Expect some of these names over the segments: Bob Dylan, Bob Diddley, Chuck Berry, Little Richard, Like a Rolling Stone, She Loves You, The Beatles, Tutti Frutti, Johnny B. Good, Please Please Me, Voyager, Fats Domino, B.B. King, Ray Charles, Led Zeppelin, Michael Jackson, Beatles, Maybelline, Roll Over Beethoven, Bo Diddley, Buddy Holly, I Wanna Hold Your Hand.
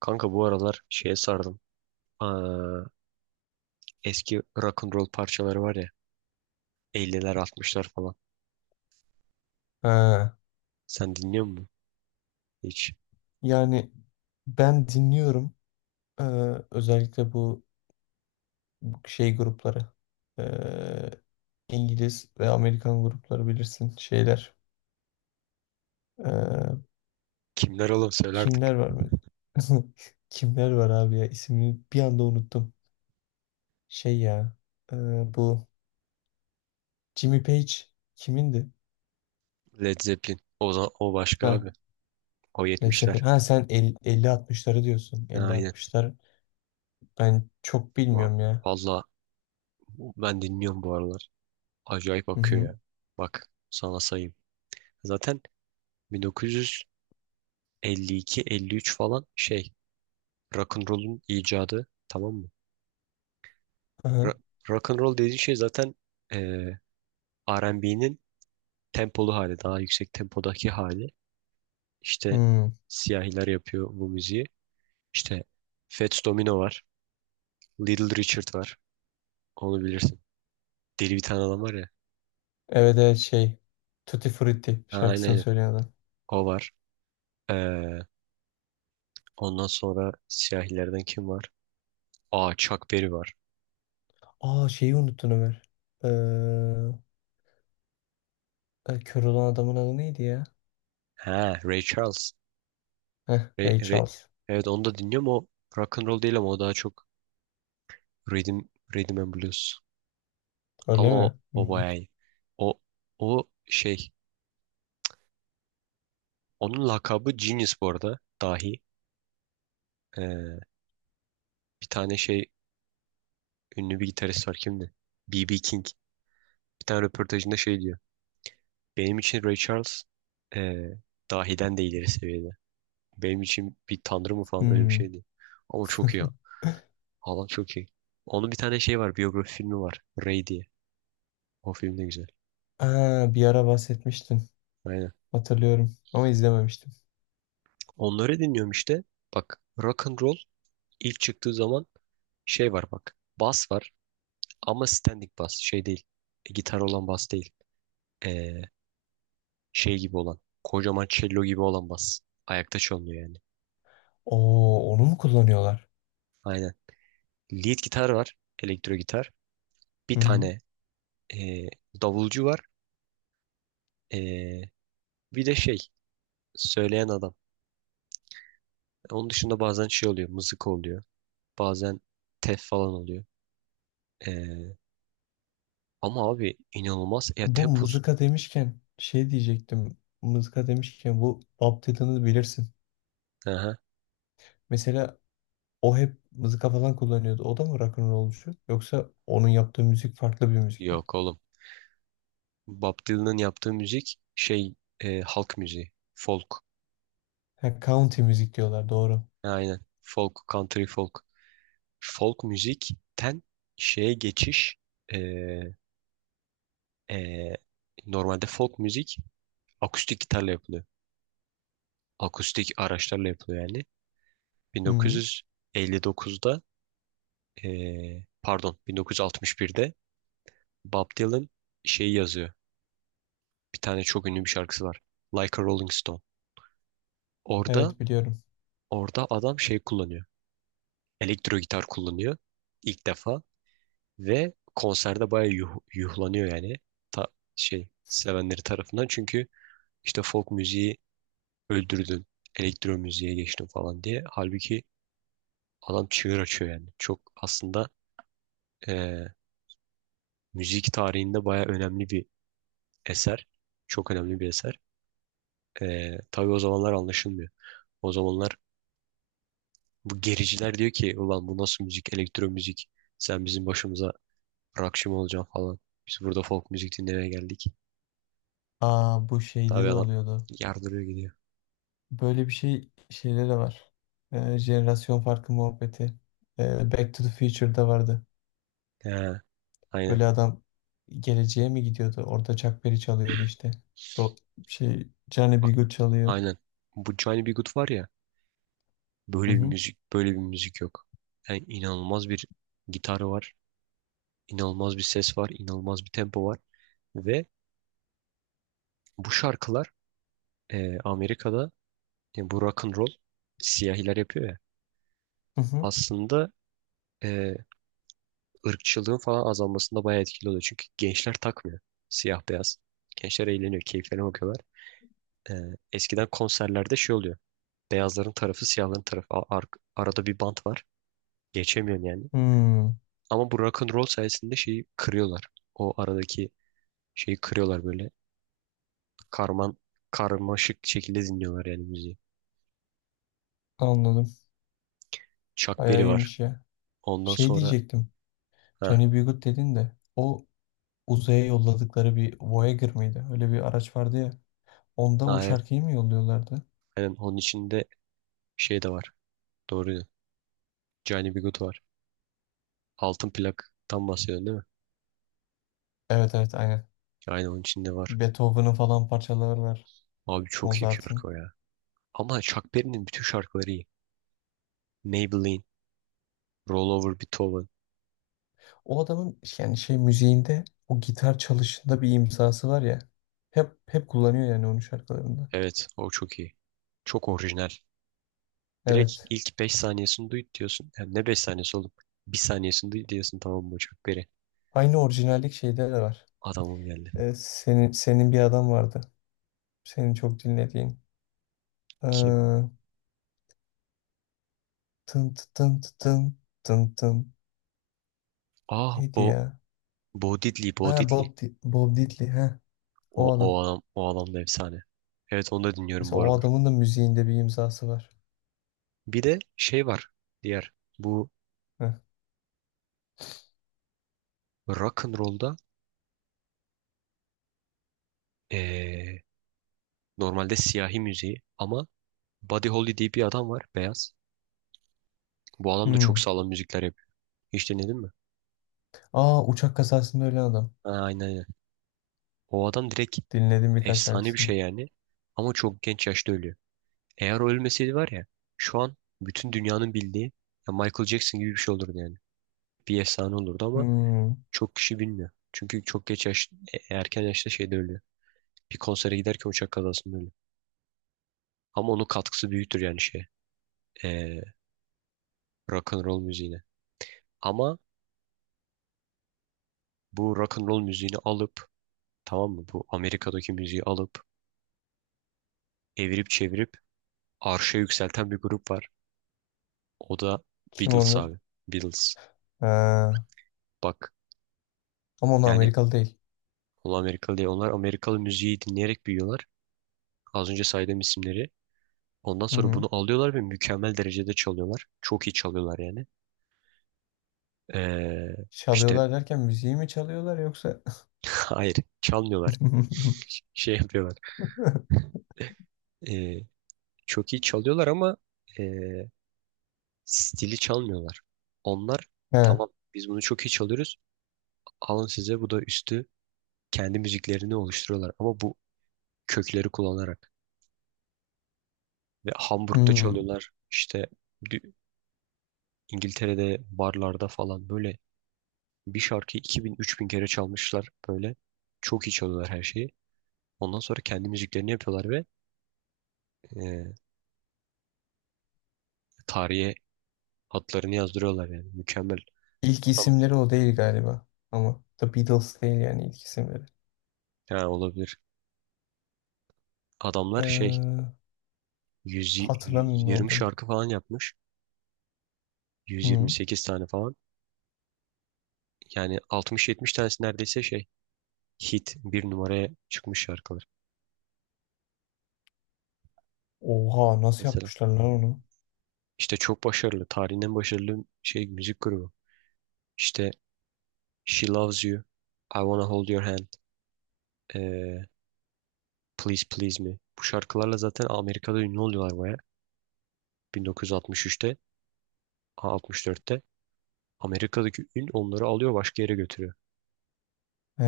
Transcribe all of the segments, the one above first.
Kanka bu aralar şeye sardım. Aa, eski rock and roll parçaları var ya. 50'ler 60'lar falan. Ha, Sen dinliyor musun? Hiç. yani ben dinliyorum. Ee, Özellikle bu şey grupları. Ee, İngiliz ve Amerikan grupları bilirsin şeyler. Ee, Kimler oğlum söyle artık. Kimler var mı? Kimler var abi ya? İsmini bir anda unuttum. Şey ya. ee, bu Jimmy Page kimindi? Led Zeppelin. O başka Ha, abi. O Led 70'ler. Zeppelin. Ha sen 50-60'ları diyorsun. Ha, aynen. 50-60'lar ben çok Va- bilmiyorum ya. Valla ben dinliyorum bu aralar. Acayip Hı akıyor hı. ya. Bak sana sayayım. Zaten 1952-53 falan şey. Rock and roll'un icadı, tamam mı? Ra Aha. rock and roll dediğin şey zaten eee R&B'nin tempolu hali, daha yüksek tempodaki hali. İşte Hmm. siyahiler yapıyor bu müziği. İşte Fats Domino var. Little Richard var. Onu bilirsin. Deli bir tane adam var ya. Evet evet şey. Tutti Frutti Ha, aynen şarkısını aynen. söyleyen adam. O var. Ee, ondan sonra siyahilerden kim var? Aa, Chuck Berry var. Aa şeyi unuttun Ömer. Ee, Kör olan adamın adı neydi ya? Ha, Ray Charles. Heh, Ray- Ray Ray- Charles. Evet, onu da dinliyorum. O rock and roll değil ama o daha çok rhythm, rhythm and blues. Ama Öyle o, mi? o Hmm. bayağı iyi. O, o şey. Onun lakabı Genius, bu arada. Dahi. Ee, Bir tane şey ünlü bir gitarist var kimdi? B.B. King. Bir tane röportajında şey diyor. Benim için Ray Charles, eee dahiden de ileri seviyede. Benim için bir tanrı mı falan öyle bir şey Hmm. şeydi. Ama çok iyi. Haaland çok iyi. Onun bir tane şey var. Biyografi filmi var, Ray diye. O film de güzel. Aa, bir ara bahsetmiştin. Aynen. Hatırlıyorum ama izlememiştim. Onları dinliyorum işte. Bak, rock and roll ilk çıktığı zaman şey var bak. Bas var ama standing bas. Şey değil. Gitar olan bas değil. E, Şey gibi olan. Kocaman cello gibi olan bas. Ayakta çalınıyor yani. Oo onu mu kullanıyorlar? Aynen. Lead gitar var. Elektro gitar. Bir Hı hı. tane e, davulcu var. E, bir de şey söyleyen adam. Onun dışında bazen şey oluyor. Mızık oluyor. Bazen tef falan oluyor. E, ama abi inanılmaz. Ya Bu tempo. mızıka demişken şey diyecektim. Mızıka demişken bu Bob Dylan'ı bilirsin. Aha. Mesela o hep mızıka falan kullanıyordu. O da mı rock'n'rollcu? Yoksa onun yaptığı müzik farklı bir müzik mi? Yok oğlum. Bob Dylan'ın yaptığı müzik şey, halk müziği. Folk. Ha, country müzik diyorlar doğru. Aynen. Folk, country folk. Folk müzikten şeye geçiş, e, e, normalde folk müzik akustik gitarla yapılıyor. Akustik araçlarla yapılıyor yani. Hı, 1959'da, e, pardon, 1961'de Bob Dylan şeyi yazıyor. Bir tane çok ünlü bir şarkısı var: Like a Rolling Stone. Orada evet biliyorum. orada adam şey kullanıyor. Elektro gitar kullanıyor ilk defa ve konserde bayağı yuhlanıyor yani. Ta, şey sevenleri tarafından. Çünkü İşte folk müziği öldürdün, elektro müziğe geçtin falan diye. Halbuki adam çığır açıyor yani. Çok aslında, eee, müzik tarihinde baya önemli bir eser. Çok önemli bir eser. Tabii o zamanlar anlaşılmıyor. O zamanlar bu gericiler diyor ki ulan bu nasıl müzik, elektro müzik. Sen bizim başımıza rockçı mı olacaksın falan. Biz burada folk müzik dinlemeye geldik. Aa bu şeyde Tabii de adam oluyordu. yardırıyor gidiyor. Böyle bir şey şeyde de var. Jenerasyon farkı muhabbeti. Back to the Future'da vardı. He, aynen. Böyle adam geleceğe mi gidiyordu? Orada Chuck Berry çalıyordu işte. Ro Şey Johnny B. Bak, Good çalıyor. aynen. Bu Johnny B. Good var ya. Hı Böyle bir hı. müzik, böyle bir müzik yok. Yani inanılmaz bir gitarı var, inanılmaz bir ses var, inanılmaz bir tempo var ve bu şarkılar, Amerika'da, bu rock and roll siyahiler yapıyor ya. Hı hı. Aslında e, ırkçılığın falan azalmasında bayağı etkili oluyor. Çünkü gençler takmıyor siyah beyaz. Gençler eğleniyor, keyiflerine bakıyorlar. E, eskiden konserlerde şey oluyor. Beyazların tarafı, siyahların tarafı. Arada bir bant var. Geçemiyorsun yani. Hmm, Ama bu rock and roll sayesinde şeyi kırıyorlar, o aradaki şeyi kırıyorlar böyle. Karman karmaşık şekilde dinliyorlar yani müziği. anladım. Chuck Bayağı Berry var. iyiymiş ya. Ondan Şey sonra, diyecektim. ha, Johnny B. Good dedin de o uzaya yolladıkları bir Voyager mıydı? Öyle bir araç vardı ya. Onda o ha evet. şarkıyı mı yolluyorlardı? Aynen, onun içinde şey de var. Doğru ya. Johnny B. Good var. Altın plaktan bahsediyorsun değil mi? Evet evet aynen. Aynen, onun içinde var. Beethoven'ın falan parçaları var. Abi çok iyi bir şarkı o Mozart'ın. ya. Ama Chuck Berry'nin bütün şarkıları iyi. Maybelline, Roll Over Beethoven. O adamın yani şey müziğinde o gitar çalışında bir imzası var ya. Hep kullanıyor yani onun şarkılarında. Evet, o çok iyi. Çok orijinal. Direkt Evet. ilk 5 saniyesini duy diyorsun. Yani ne 5 saniyesi oğlum? Bir saniyesini duy diyorsun, tamam mı Chuck Berry? Aynı orijinallik şeyde de var. Adamım geldi. Senin bir adam vardı. Senin çok dinlediğin. Ki Ee, Tın tı tın tı tın tın tın. Ah Neydi Bo ya? Bo Diddley, Bo Ha, Diddley. Bob Diddley. Ha, O, o o adam. adam, o adam da efsane. Evet, onu da dinliyorum bu Mesela o aralar. adamın da müziğinde bir imzası var. Bir de şey var diğer bu Heh. rock and roll'da, eee, normalde siyahi müziği ama Buddy Holly diye bir adam var, beyaz. Bu adam da çok Hmm. sağlam müzikler yapıyor. Hiç dinledin mi? Aa uçak kazasında ölen adam. Ha, aynen aynen. O adam direkt Dinledim birkaç efsane bir şarkısını. şey yani ama çok genç yaşta ölüyor. Eğer o ölmeseydi var ya, şu an bütün dünyanın bildiği, ya Michael Jackson gibi bir şey olurdu yani. Bir efsane olurdu ama Hmm, çok kişi bilmiyor. Çünkü çok geç yaş, erken yaşta şeyde ölüyor. Bir konsere giderken uçak kazasında ölüyor. Ama onun katkısı büyüktür yani şey. E, rock and roll müziğine. Ama bu rock and roll müziğini alıp, tamam mı? Bu Amerika'daki müziği alıp evirip çevirip arşa yükselten bir grup var. O da kim Beatles onlar? abi. Beatles. Ha, Bak ama onlar yani Amerikalı değil. onlar Amerikalı değil. Onlar Amerikalı müziği dinleyerek büyüyorlar. Az önce saydığım isimleri. Ondan Hı sonra hı. bunu alıyorlar ve mükemmel derecede çalıyorlar. Çok iyi çalıyorlar yani. Ee, işte Çalıyorlar derken müziği mi çalıyorlar yoksa? hayır, çalmıyorlar. Şey yapıyorlar. Ee, çok iyi çalıyorlar ama ee, stili çalmıyorlar. Onlar, Ha, tamam, biz bunu çok iyi çalıyoruz. Alın size bu da üstü, kendi müziklerini oluşturuyorlar. Ama bu kökleri kullanarak. Ve Hamburg'da hmm. çalıyorlar. İşte dü- İngiltere'de barlarda falan böyle bir şarkıyı 2000-3000 kere çalmışlar. Böyle çok iyi çalıyorlar her şeyi. Ondan sonra kendi müziklerini yapıyorlar ve, ee, tarihe adlarını yazdırıyorlar yani. Mükemmel. İlk Adam isimleri o değil galiba. Ama The Beatles değil yani ilk isimleri. Ha, olabilir. Adamlar şey Ee, 100, Hatırlamıyorum ne 120 olduğunu. şarkı falan yapmış. Hı. 128 tane falan. Yani 60-70 tanesi neredeyse şey hit bir numaraya çıkmış şarkılar Oha nasıl mesela. yapmışlar lan onu? İşte çok başarılı. Tarihin en başarılı şey müzik grubu. İşte She Loves You, I Wanna Hold Your Hand, eee, Please Please Me. Bu şarkılarla zaten Amerika'da ünlü oluyorlar baya. 1963'te, ha, 64'te. Amerika'daki ün onları alıyor başka yere götürüyor. Ee,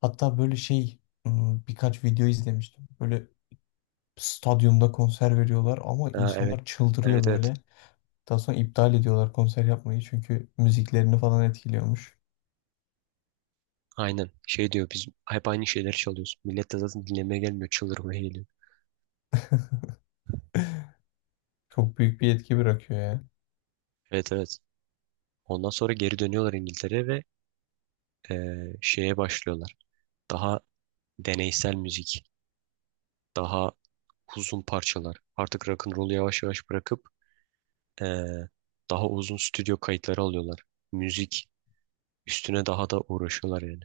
Hatta böyle şey birkaç video izlemiştim. Böyle stadyumda konser veriyorlar ama Ha, evet. insanlar çıldırıyor Evet evet. böyle. Daha sonra iptal ediyorlar konser yapmayı çünkü müziklerini falan etkiliyormuş. Aynen. Şey diyor biz hep aynı şeyleri çalıyoruz. Millet de zaten dinlemeye gelmiyor, çıldırmaya geliyor. Çok büyük bir etki bırakıyor ya. Evet evet. Ondan sonra geri dönüyorlar İngiltere'ye ve, şeye başlıyorlar. Daha deneysel müzik. Daha uzun parçalar. Artık rock'n'roll'u yavaş yavaş bırakıp, eee, daha uzun stüdyo kayıtları alıyorlar. Müzik üstüne daha da uğraşıyorlar yani.